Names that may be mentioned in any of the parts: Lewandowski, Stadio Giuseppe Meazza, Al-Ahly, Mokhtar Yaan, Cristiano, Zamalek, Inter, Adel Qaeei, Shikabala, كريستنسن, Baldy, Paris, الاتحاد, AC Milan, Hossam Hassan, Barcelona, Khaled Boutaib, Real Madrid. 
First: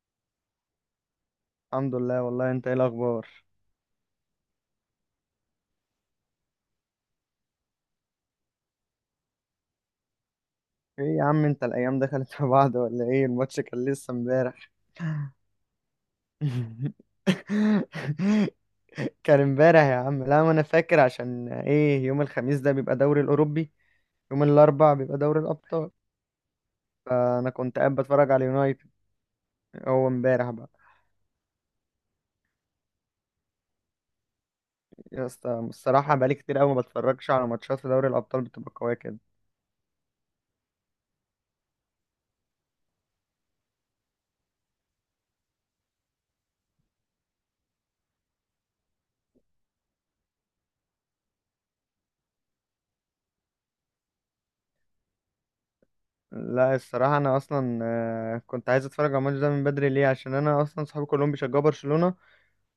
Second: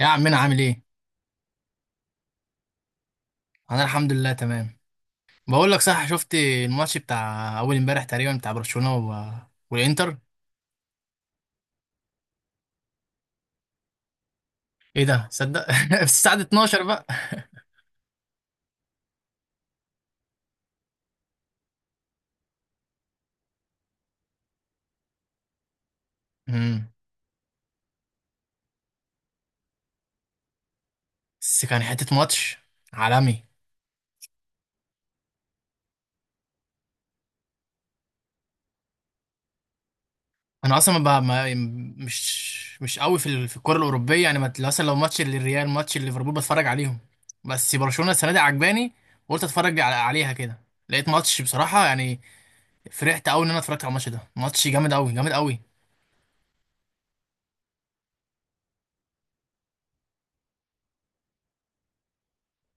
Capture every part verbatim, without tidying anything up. يا عمنا عامل ايه؟ الحمد لله. والله انت ايه الاخبار؟ انا الحمد لله تمام. بقول لك صح، شفت الماتش بتاع اول امبارح تقريبا بتاع برشلونة و... والانتر؟ ايه يا عم، انت الايام دخلت في بعض ولا ايه؟ الماتش كان لسه امبارح ايه ده صدق! في الساعة اتناشر بقى. كان امبارح يا عم، لا ما انا فاكر عشان ايه، يوم الخميس ده بيبقى دوري الاوروبي، يوم الاربع بيبقى دوري الابطال، امم فانا كنت قاعد بتفرج على اليونايتد. هو امبارح بقى. بس كان حتة ماتش عالمي. يا اسطى الصراحه بقالي كتير قوي ما بتفرجش على ماتشات في دوري الابطال، بتبقى قويه كده. انا اصلا ما ب- ما مش مش قوي في ال- في الكرة الأوروبية، يعني ما مثلا لو ماتش للريال، ماتش ليفربول، بتفرج عليهم. بس برشلونة السنة دي عجباني، وقلت اتفرج على- عليها كده. لقيت ماتش بصراحة يعني، فرحت قوي ان انا اتفرجت على الماتش ده. ماتش جامد قوي، جامد قوي. لا الصراحه انا اصلا آه، كنت عايز اتفرج على الماتش ده من بدري، ليه؟ عشان انا اصلا صحابي كلهم بيشجعوا برشلونه،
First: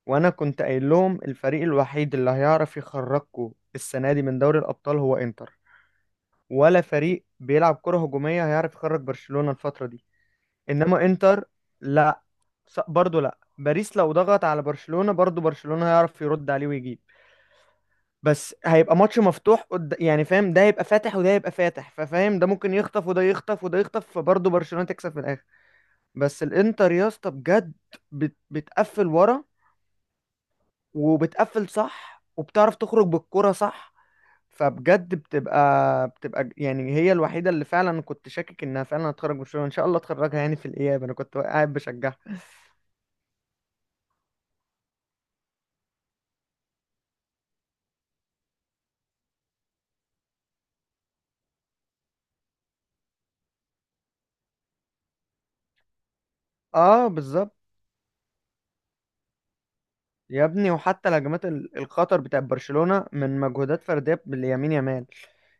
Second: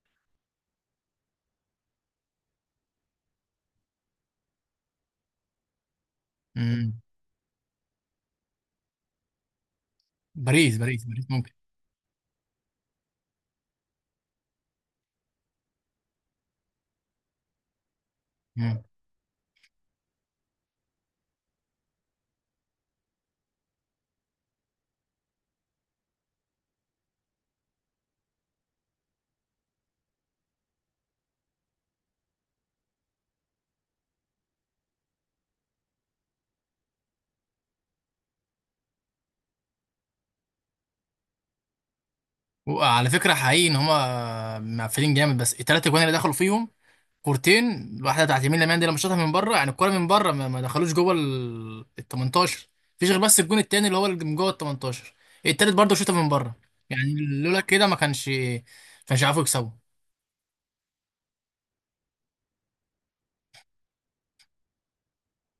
وانا كنت قايل لهم الفريق الوحيد اللي هيعرف يخرجكم السنه دي من دوري الابطال هو انتر، ولا امم فريق بيلعب كره هجوميه هيعرف يخرج برشلونه الفتره دي باريس باريس انما باريس انتر. ممكن. لا، س- برضه لا، باريس لو ضغط على برشلونه برضه برشلونه هيعرف يرد عليه ويجيب، بس مم. هيبقى ماتش مفتوح قد... يعني فاهم، ده يبقى فاتح وده يبقى فاتح، ففاهم ده ممكن يخطف وده يخطف وده يخطف، فبرضه برشلونه تكسب في الاخر. بس الانتر يا اسطى بجد بت... بتقفل ورا، وبتقفل صح، وبتعرف تخرج بالكرة صح، فبجد بتبقى بتبقى ج- يعني هي الوحيده اللي فعلا كنت شاكك انها فعلا هتخرج من الشغل، ان شاء الله تخرجها يعني في الاياب، انا كنت قاعد بشجعها. وعلى فكره، حقيقي ان هما مقفلين جامد، بس الثلاثه جوان اللي دخلوا فيهم كورتين، واحده بتاعت يمين لمال دي لما شاطها من بره يعني، الكوره من بره ما ما دخلوش جوه ال ال تمنتاشر. مفيش غير بس الجون التاني اللي هو اللي من جوه ال تمنتاشر. التالت برضه شاطها من بره. اه يعني بالظبط. لولا كده، ما كانش ما كانش عارفوا يكسبوا. يا ابني وحتى الهجمات ال- الخطر بتاع برشلونه من مجهودات فرديه باليمين يامال،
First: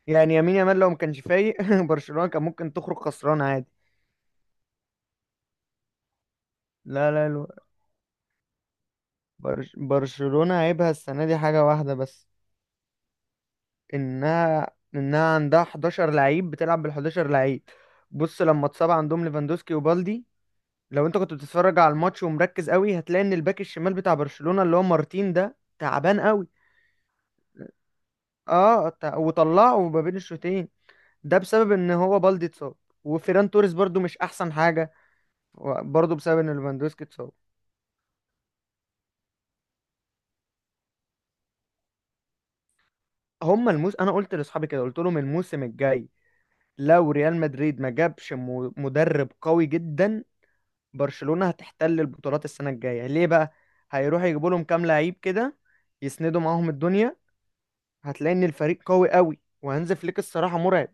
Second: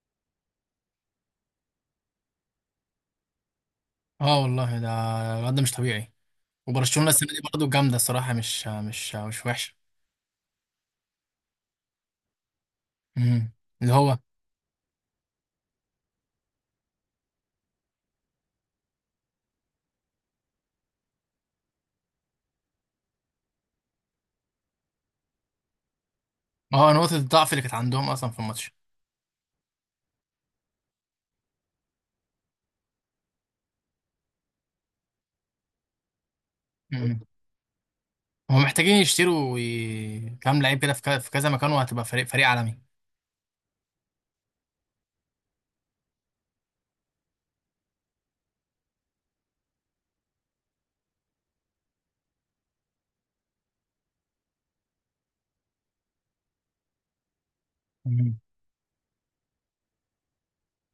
يعني يمين يامال لو ما كانش فايق برشلونه كان ممكن تخرج خسران عادي. اه والله، ده الواد ده مش طبيعي. وبرشلونه لا لا السنه دي الو- برضه جامده الصراحه، مش مش مش برش... وحشه. برشلونه عيبها السنه دي حاجه واحده بس، مم. اللي هو انها انها عندها حداشر لعيب، بتلعب بال حداشر لعيب. بص لما اتصاب عندهم ليفاندوسكي وبالدي، لو انت كنت بتتفرج على الماتش ومركز قوي هتلاقي ان الباك الشمال بتاع برشلونة اللي هو مارتين ده تعبان قوي. اه، نقطه الضعف اللي كانت عندهم اصلا في الماتش. اه تع- وطلعه ما بين الشوطين، ده بسبب ان هو بالدي اتصاب، وفيران توريس برضو مش احسن حاجة، برضو بسبب ان ليفاندوسكي اتصاب. هم محتاجين يشتروا ي- كام لعيب كده في ك- في كذا مكان، وهتبقى فريق فريق عالمي. هما الموس انا قلت لاصحابي كده، قلت لهم الموسم الجاي لو ريال مدريد ما جابش م- مدرب قوي جدا، برشلونة هتحتل البطولات السنة الجاية. ليه بقى؟ هيروحوا يجيبوا لهم كام لعيب كده يسندوا معاهم الدنيا، هتلاقي مم. ان الفريق قوي قوي. وهانز فليك الصراحه مرعب.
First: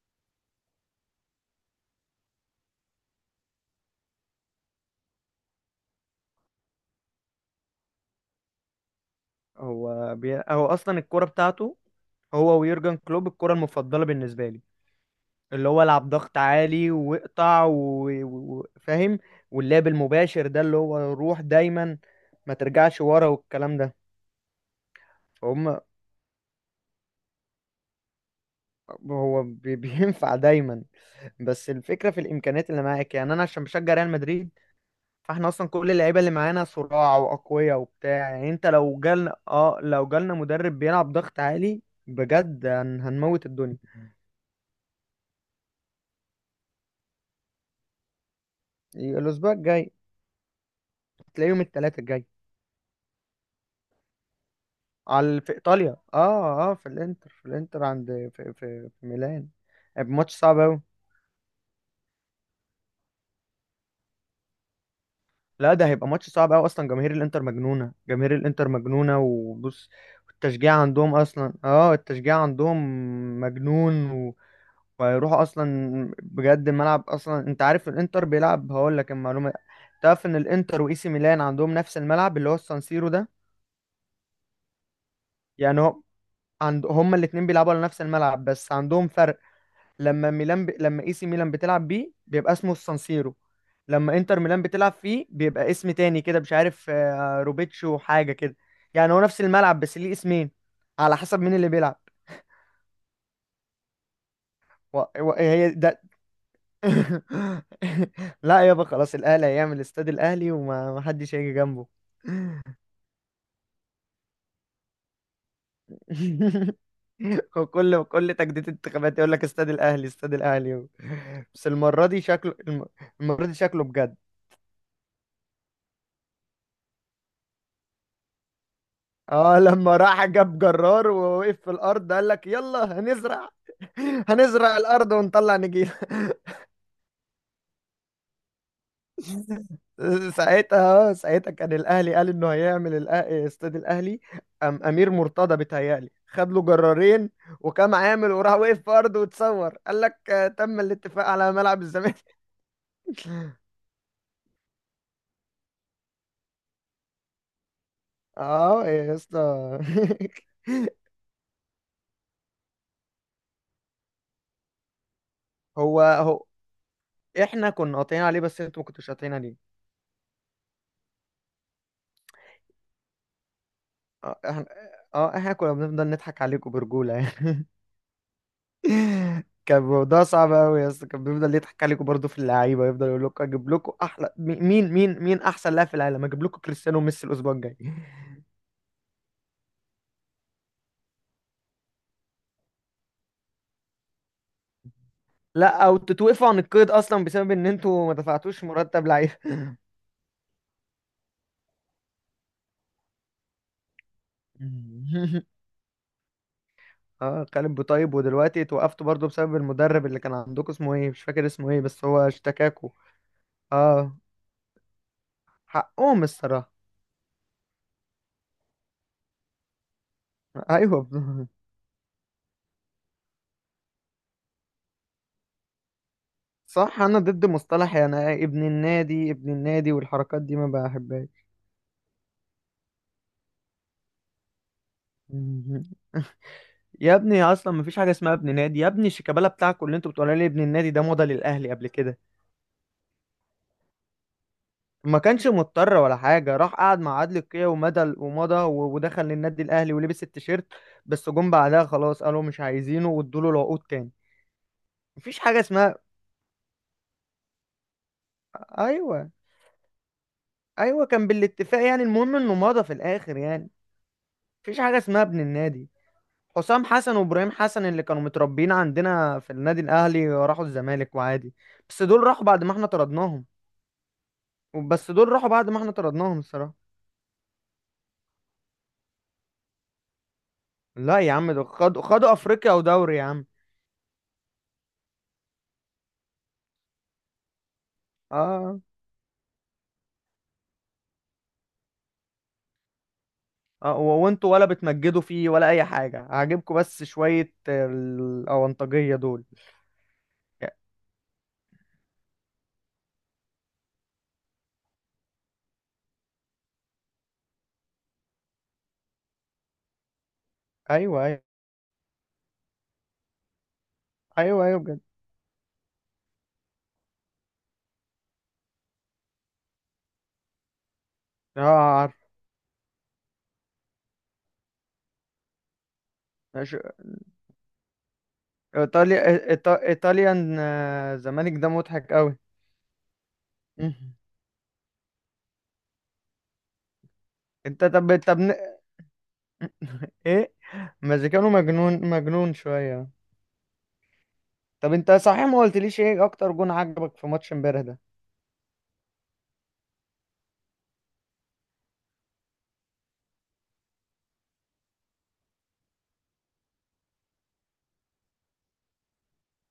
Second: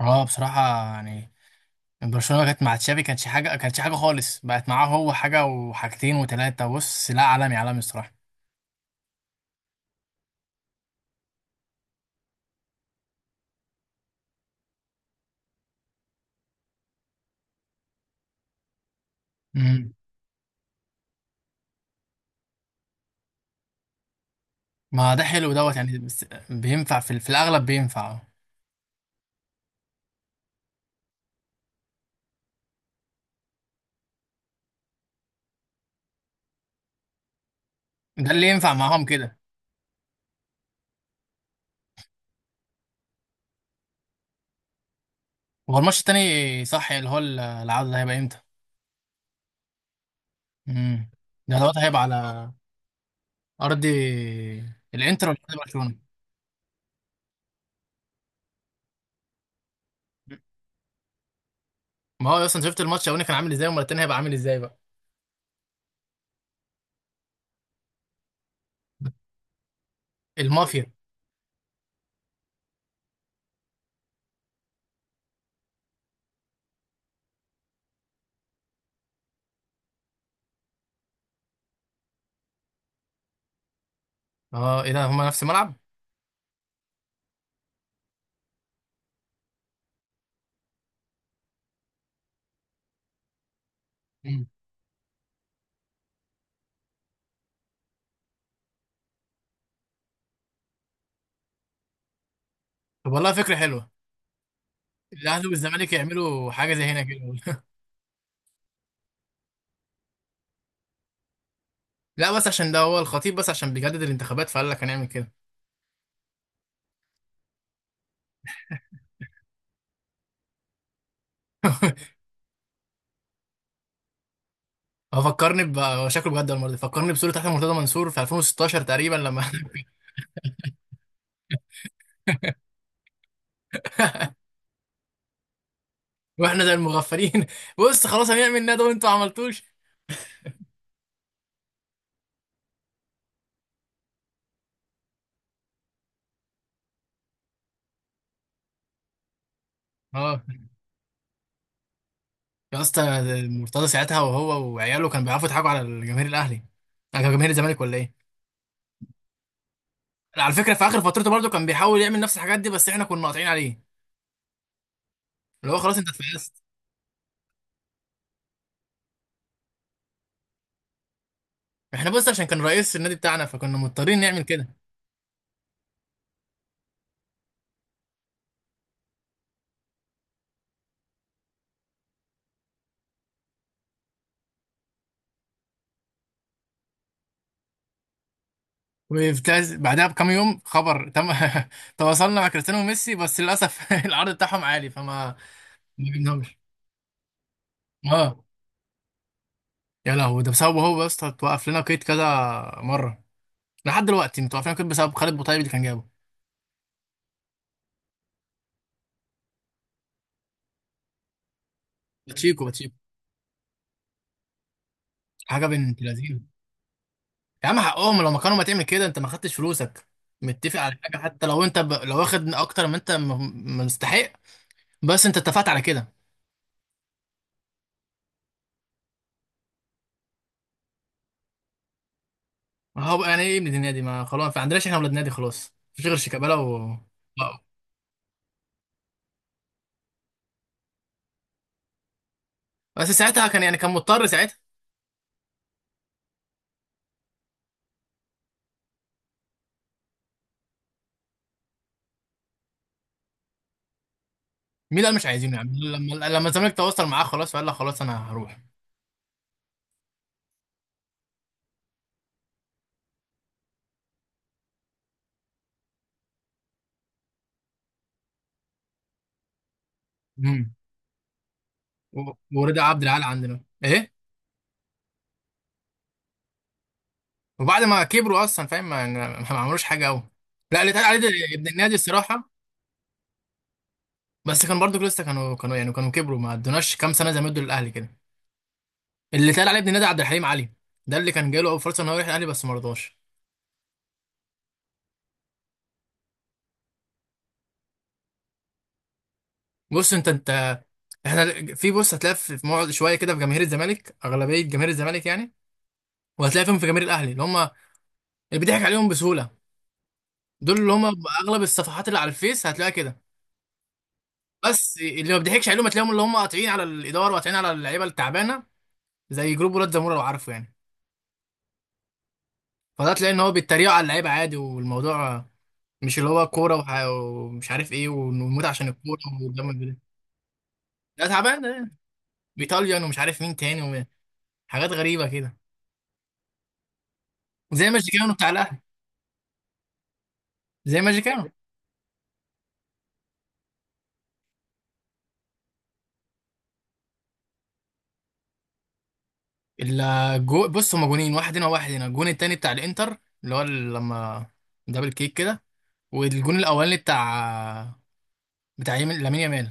اه بصراحة، يعني برشلونة كانت مع تشافي كانتش حاجة، كانتش حاجة خالص، بقت معاه هو حاجة وحاجتين وتلاتة. بص لا، عالمي عالمي الصراحة. هو بي... هو اصلا الكوره بتاعته هو ويورجن كلوب الكرة المفضلة بالنسبة لي، اللي هو العب ضغط عالي واقطع وفاهم و... و- و- فاهم؟ واللعب مم. المباشر ده اللي هو روح دايما، ما ترجعش ورا والكلام ده. ما ده حلو دوت فهم. يعني، بس بينفع في, ال- في الأغلب بينفع. هو بي... بينفع دايما. بس الفكرة في الإمكانيات اللي معاك، يعني أنا عشان بشجع ريال مدريد، فاحنا اصلا كل اللعيبه اللي معانا صراع واقوياء وبتاع، ده اللي يعني انت ينفع لو معاهم جالنا كده. اه لو جالنا مدرب بيلعب ضغط عالي بجد هن- هنموت الدنيا. هو الماتش التاني صح، اللي هو ال- العودة ده هيبقى امتى؟ الاسبوع الجاي. مم. تلاقيه ده يوم دوت الثلاثاء هيبقى الجاي. على أرض الإنتر ولا على في أرض برشلونة؟ ايطاليا، اه اه، في الانتر، في الانتر، عند في في, في ميلان. هيبقى ماتش صعب قوي. ما هو أصلا شفت الماتش الأولاني كان عامل ازاي، والمرة التانية هيبقى عامل ازاي بقى. لا ده هيبقى ماتش صعب قوي، اصلا جماهير الانتر مجنونه، جماهير الانتر مجنونه. وبص، التشجيع المافيا. عندهم اصلا، اه التشجيع عندهم مجنون، ويروحوا اصلا بجد الملعب. اصلا انت عارف الانتر بيلعب، هقول لك المعلومه، تعرف ان الانتر واي سي ميلان عندهم نفس الملعب اللي هو السانسيرو ده؟ اه ايه ده، هما نفس الملعب! يعني هو عند هما الاثنين بيلعبوا على نفس الملعب، بس عندهم فرق، لما ميلان ب... لما اي سي ميلان بتلعب بيه بيبقى اسمه السانسيرو، لما انتر مم. ميلان بتلعب فيه بيبقى اسم تاني كده مش عارف آه، روبيتشو حاجه كده. يعني هو نفس الملعب بس ليه اسمين على حسب مين اللي بيلعب. طب والله فكره حلوه، و... و... الاهلي هي والزمالك ده. يعملوا حاجه زي هنا كده لا يابا خلاص، الاهلي هيعمل استاد الاهلي وما ما حدش هيجي جنبه. لا بس عشان ده هو الخطيب، بس عشان بيجدد الانتخابات فقال لك هنعمل كده. وكل كل تجديد انتخابات يقول لك استاد الاهلي استاد الاهلي، بس المره دي شكله الم- المره دي شكله بجد. هو فكرني ب هو شكله بجد المره دي، فكرني بصوره تحت مرتضى منصور في الفين وستاشر تقريبا لما اه لما راح جاب جرار ووقف في الارض قال لك يلا هنزرع هنزرع الارض ونطلع نجيل. واحنا زي المغفلين بص خلاص، هنعمل ندوه وانتوا ما عملتوش. ساعتها آه، ساعتها كان الاهلي قال انه هيعمل الأ- استاد الاهلي، أم امير مرتضى بيتهيألي خد له جرارين، وكان عامل وراح وقف في ارضه وتصور قال لك اه آه، تم الاتفاق على ملعب الزمالك. يا اسطى، مرتضى ساعتها وهو وعياله كانوا بيعرفوا يضحكوا على جماهير الاهلي، على جماهير الزمالك، ولا ايه؟ اه يا اسطى. على فكره في اخر فترته برضه كان بيحاول يعمل نفس الحاجات دي، بس احنا كنا قاطعين عليه، اللي هو خلاص هو انت هو اتفقست. احنا كنا قاطعين عليه بس انتوا ما كنتوش قاطعين عليه. احنا بص، عشان كان رئيس النادي بتاعنا فكنا مضطرين اه نعمل احنا، كده. اه احنا كنا بنفضل نضحك عليكم برجولة يعني كان الموضوع صعب قوي يا اسطى، كان بيفضل يضحك عليكم برضه في اللعيبه، يفضل يقول لكم اجيب لكم احلى مي- مين مين مين احسن لاعب في العالم، اجيب لكم كريستيانو وميسي الاسبوع الجاي. وبتاز- بعدها بكام يوم خبر تم: تواصلنا مع كريستيانو وميسي بس للاسف العرض بتاعهم عالي، فما لا او ما تتوقفوا جبناهمش. عن القيد اصلا بسبب ان انتوا ما اه. دفعتوش مرتب لعيبه. يا لهوي، ده بسببه هو يا اسطى، اتوقف لنا قيد كذا مره. لحد دلوقتي متوقف لنا قيد بسبب خالد بوطيب اللي كان جابه. اه خالد بوطيب، ودلوقتي اتوقفتوا برضه بسبب المدرب اللي كان عندكم اسمه ايه مش فاكر اسمه ايه، بس هو باتشيكو اشتكاكوا. باتشيكو، اه حاجه بنت حقهم لذينه. الصراحه. يا عم حقهم، لو ما كانوا ما تعمل كده، انت ما خدتش فلوسك، متفق على ايوه حاجه؟ حتى لو انت ب... لو واخد اكتر ما انت م- مستحق، بس انت اتفقت على كده. صح، انا ضد مصطلح يعني إيه، ابن النادي ابن النادي والحركات دي ما بحبهاش. ما هو يعني ايه ابن نادي؟ ما خلاص، ما عندناش احنا ولاد نادي، خلاص مفيش غير شيكابالا و... يا ابني آه. اصلا مفيش حاجه اسمها ابن نادي، يا ابني شيكابالا بتاعكوا اللي انتوا بتقولوا لي ابن النادي ده مضى للاهلي قبل كده، بس ساعتها كان، يعني كان مضطر ساعتها. ما كانش مضطر ولا حاجه، راح قعد مع عادل قيعي ومضى ومضى و- ودخل للنادي الاهلي ولبس التيشيرت، بس جم بعدها خلاص قالوا مش عايزينه وادوا له العقود تاني. مين قال مش مفيش عايزينه؟ حاجه يعني اسمها. لما لما الزمالك تواصل معاه خلاص فقال لا خلاص انا هروح. ايوه، ايوه، كان بالاتفاق يعني، المهم انه مضى في الاخر يعني. مفيش حاجه اسمها ابن النادي، حسام حسن وابراهيم حسن اللي كانوا متربيين عندنا في النادي الاهلي راحوا امم الزمالك وعادي. بس دول و- راحوا بعد ما ورضا احنا عبد العال طردناهم. عندنا ايه؟ بس دول راحوا بعد ما احنا طردناهم الصراحة. وبعد ما كبروا اصلا فاهم، ما, ما ما عملوش حاجه قوي. لا، اللي اتقال عليه لا ده يا عم دول ابن النادي خدوا خدوا الصراحه، افريقيا ودوري يا عم. بس كان برضو لسه كانوا كانوا يعني كانوا كبروا، ما ادوناش كام سنه زي ما ادوا للاهلي كده. اه. اللي اتقال عليه ابن النادي عبد الحليم علي، ده اللي كان جاي له اول فرصه ان هو يروح الاهلي بس ما رضاش. آه، و- وانتوا ولا بتمجدوا فيه ولا اي حاجة عاجبكم، بس شوية الاونطاجية دول. بص انت انت، احنا في، بص، هتلاقي في في مقعد شويه كده في جماهير الزمالك، اغلبيه جماهير الزمالك يعني، وهتلاقي فيهم في جماهير الاهلي اللي هم اللي بيضحك عليهم بسهوله، دول اللي هم ايوه ايوه. اغلب الصفحات اللي على الفيس هتلاقيها كده. ايوه ايوه بس بجد. اللي ما بيضحكش عليهم هتلاقيهم اللي هم قاطعين على الاداره وقاطعين على اللعيبه التعبانه، زي جروب ولاد زموره لو عارفه يعني. اه عارف. فده تلاقي ان هو بيتريقوا على اللعيبه عادي، والموضوع مش اللي هو كوره ماشي. وح- ومش عارف ايه، ونموت عشان الكوره ايطاليا والدم إيطا... ده. ايطاليان، آه، ده زمالك، تعبان ده ده، مضحك قوي. ايطاليان ومش عارف مين تاني مهم. وحاجات غريبه كده، انت زي ما طب كانوا طب بتاع ن- الاهلي، ايه. زي ماجيكانو. مزيكانو مجنون مجنون شويه. طب انت صحيح ما قلتليش ايه اكتر جون عجبك في ماتش امبارح ده؟ الجو بص، هما جونين: واحد هنا وواحد هنا. الجون التاني بتاع الانتر، اللي هو لما دبل كيك كده. والجون الاولاني بتاع بتاع يمين لامين يامال،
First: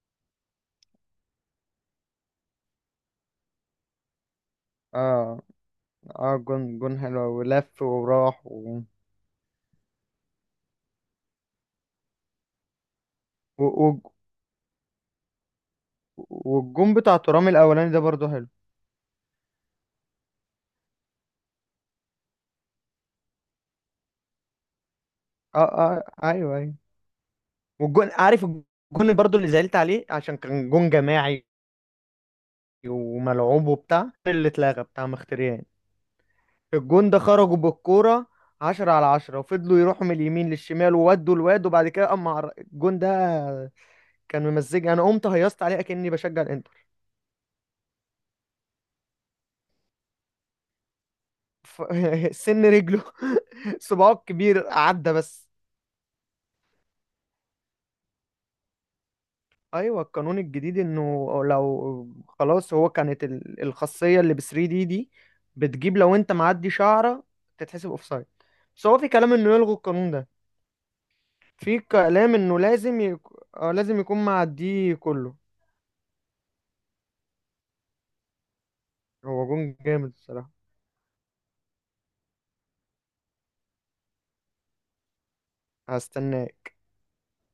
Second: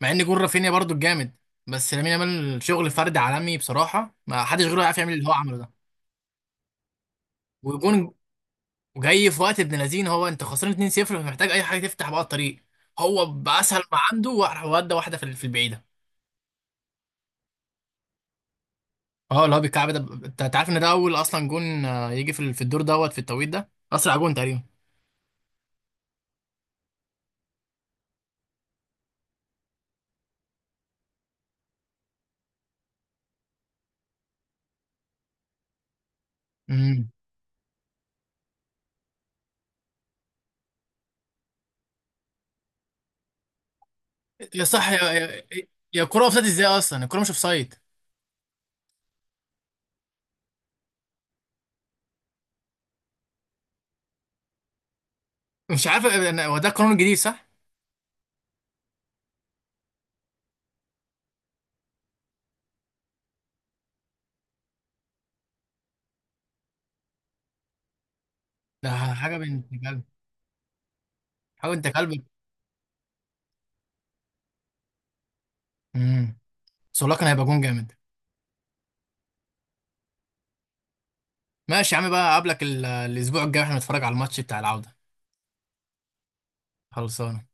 مع ان جون رافينيا برضو الجامد، بس لامين يامال شغل فرد عالمي بصراحه، ما حدش غيره يعرف يعمل اه اللي هو عمله ده. اه، جون جون حلو، ولف وجون وراح و... جاي في وقت ابن لذين، هو انت خسران اتنين صفر فمحتاج اي حاجه تفتح بقى الطريق، هو و... باسهل ما و... عنده وراح ودى واحده في ال- في البعيده. والجون بتاع ترام الاولاني ده برضو حلو. اه، اللي هو بالكعب ده، ب- انت أنت عارف ان ده اول اصلا جون، آه، يجي في ال- في الدور دوت، في التوقيت ده اسرع جون تقريبا. اه اه. ايوه ايوه. والجون، عارف الجون برضو اللي زعلت عليه، عشان كان جون جماعي وملعوب وبتاع، اللي اتلغى بتاع مختريان، امم الجون ده خرجوا بالكورة عشرة على عشرة وفضلوا يروحوا من اليمين للشمال وودوا الواد، وبعد كده اما عر... الجون ده كان يا صح ممزجني، انا يا قمت يا, هيصت عليه يا اكني كرة بشجع اوفسايد، ازاي الانتر. اصلا الكرة مش اوفسايد؟ ف... سن رجله، صباعه الكبير عدى بس. مش عارف انا، هو ده القانون الجديد صح؟ ايوه، القانون الجديد انه لو خلاص هو كانت ال- الخاصيه اللي ب تلاتة دي دي بتجيب لو انت معدي شعره تتحسب اوفسايد، بس ده هو في كلام حاجة انه بنت يلغوا كلب، القانون ده. حاجة في بنت كلب. كلام انه لازم يك... آه، لازم يكون معديه كله. امم سولاكا هيبقى جون جامد. هو جون جامد الصراحه. ماشي يا عم بقى، اقابلك ال- الاسبوع الجاي واحنا نتفرج على الماتش بتاع العودة. هستناه. خلصانة.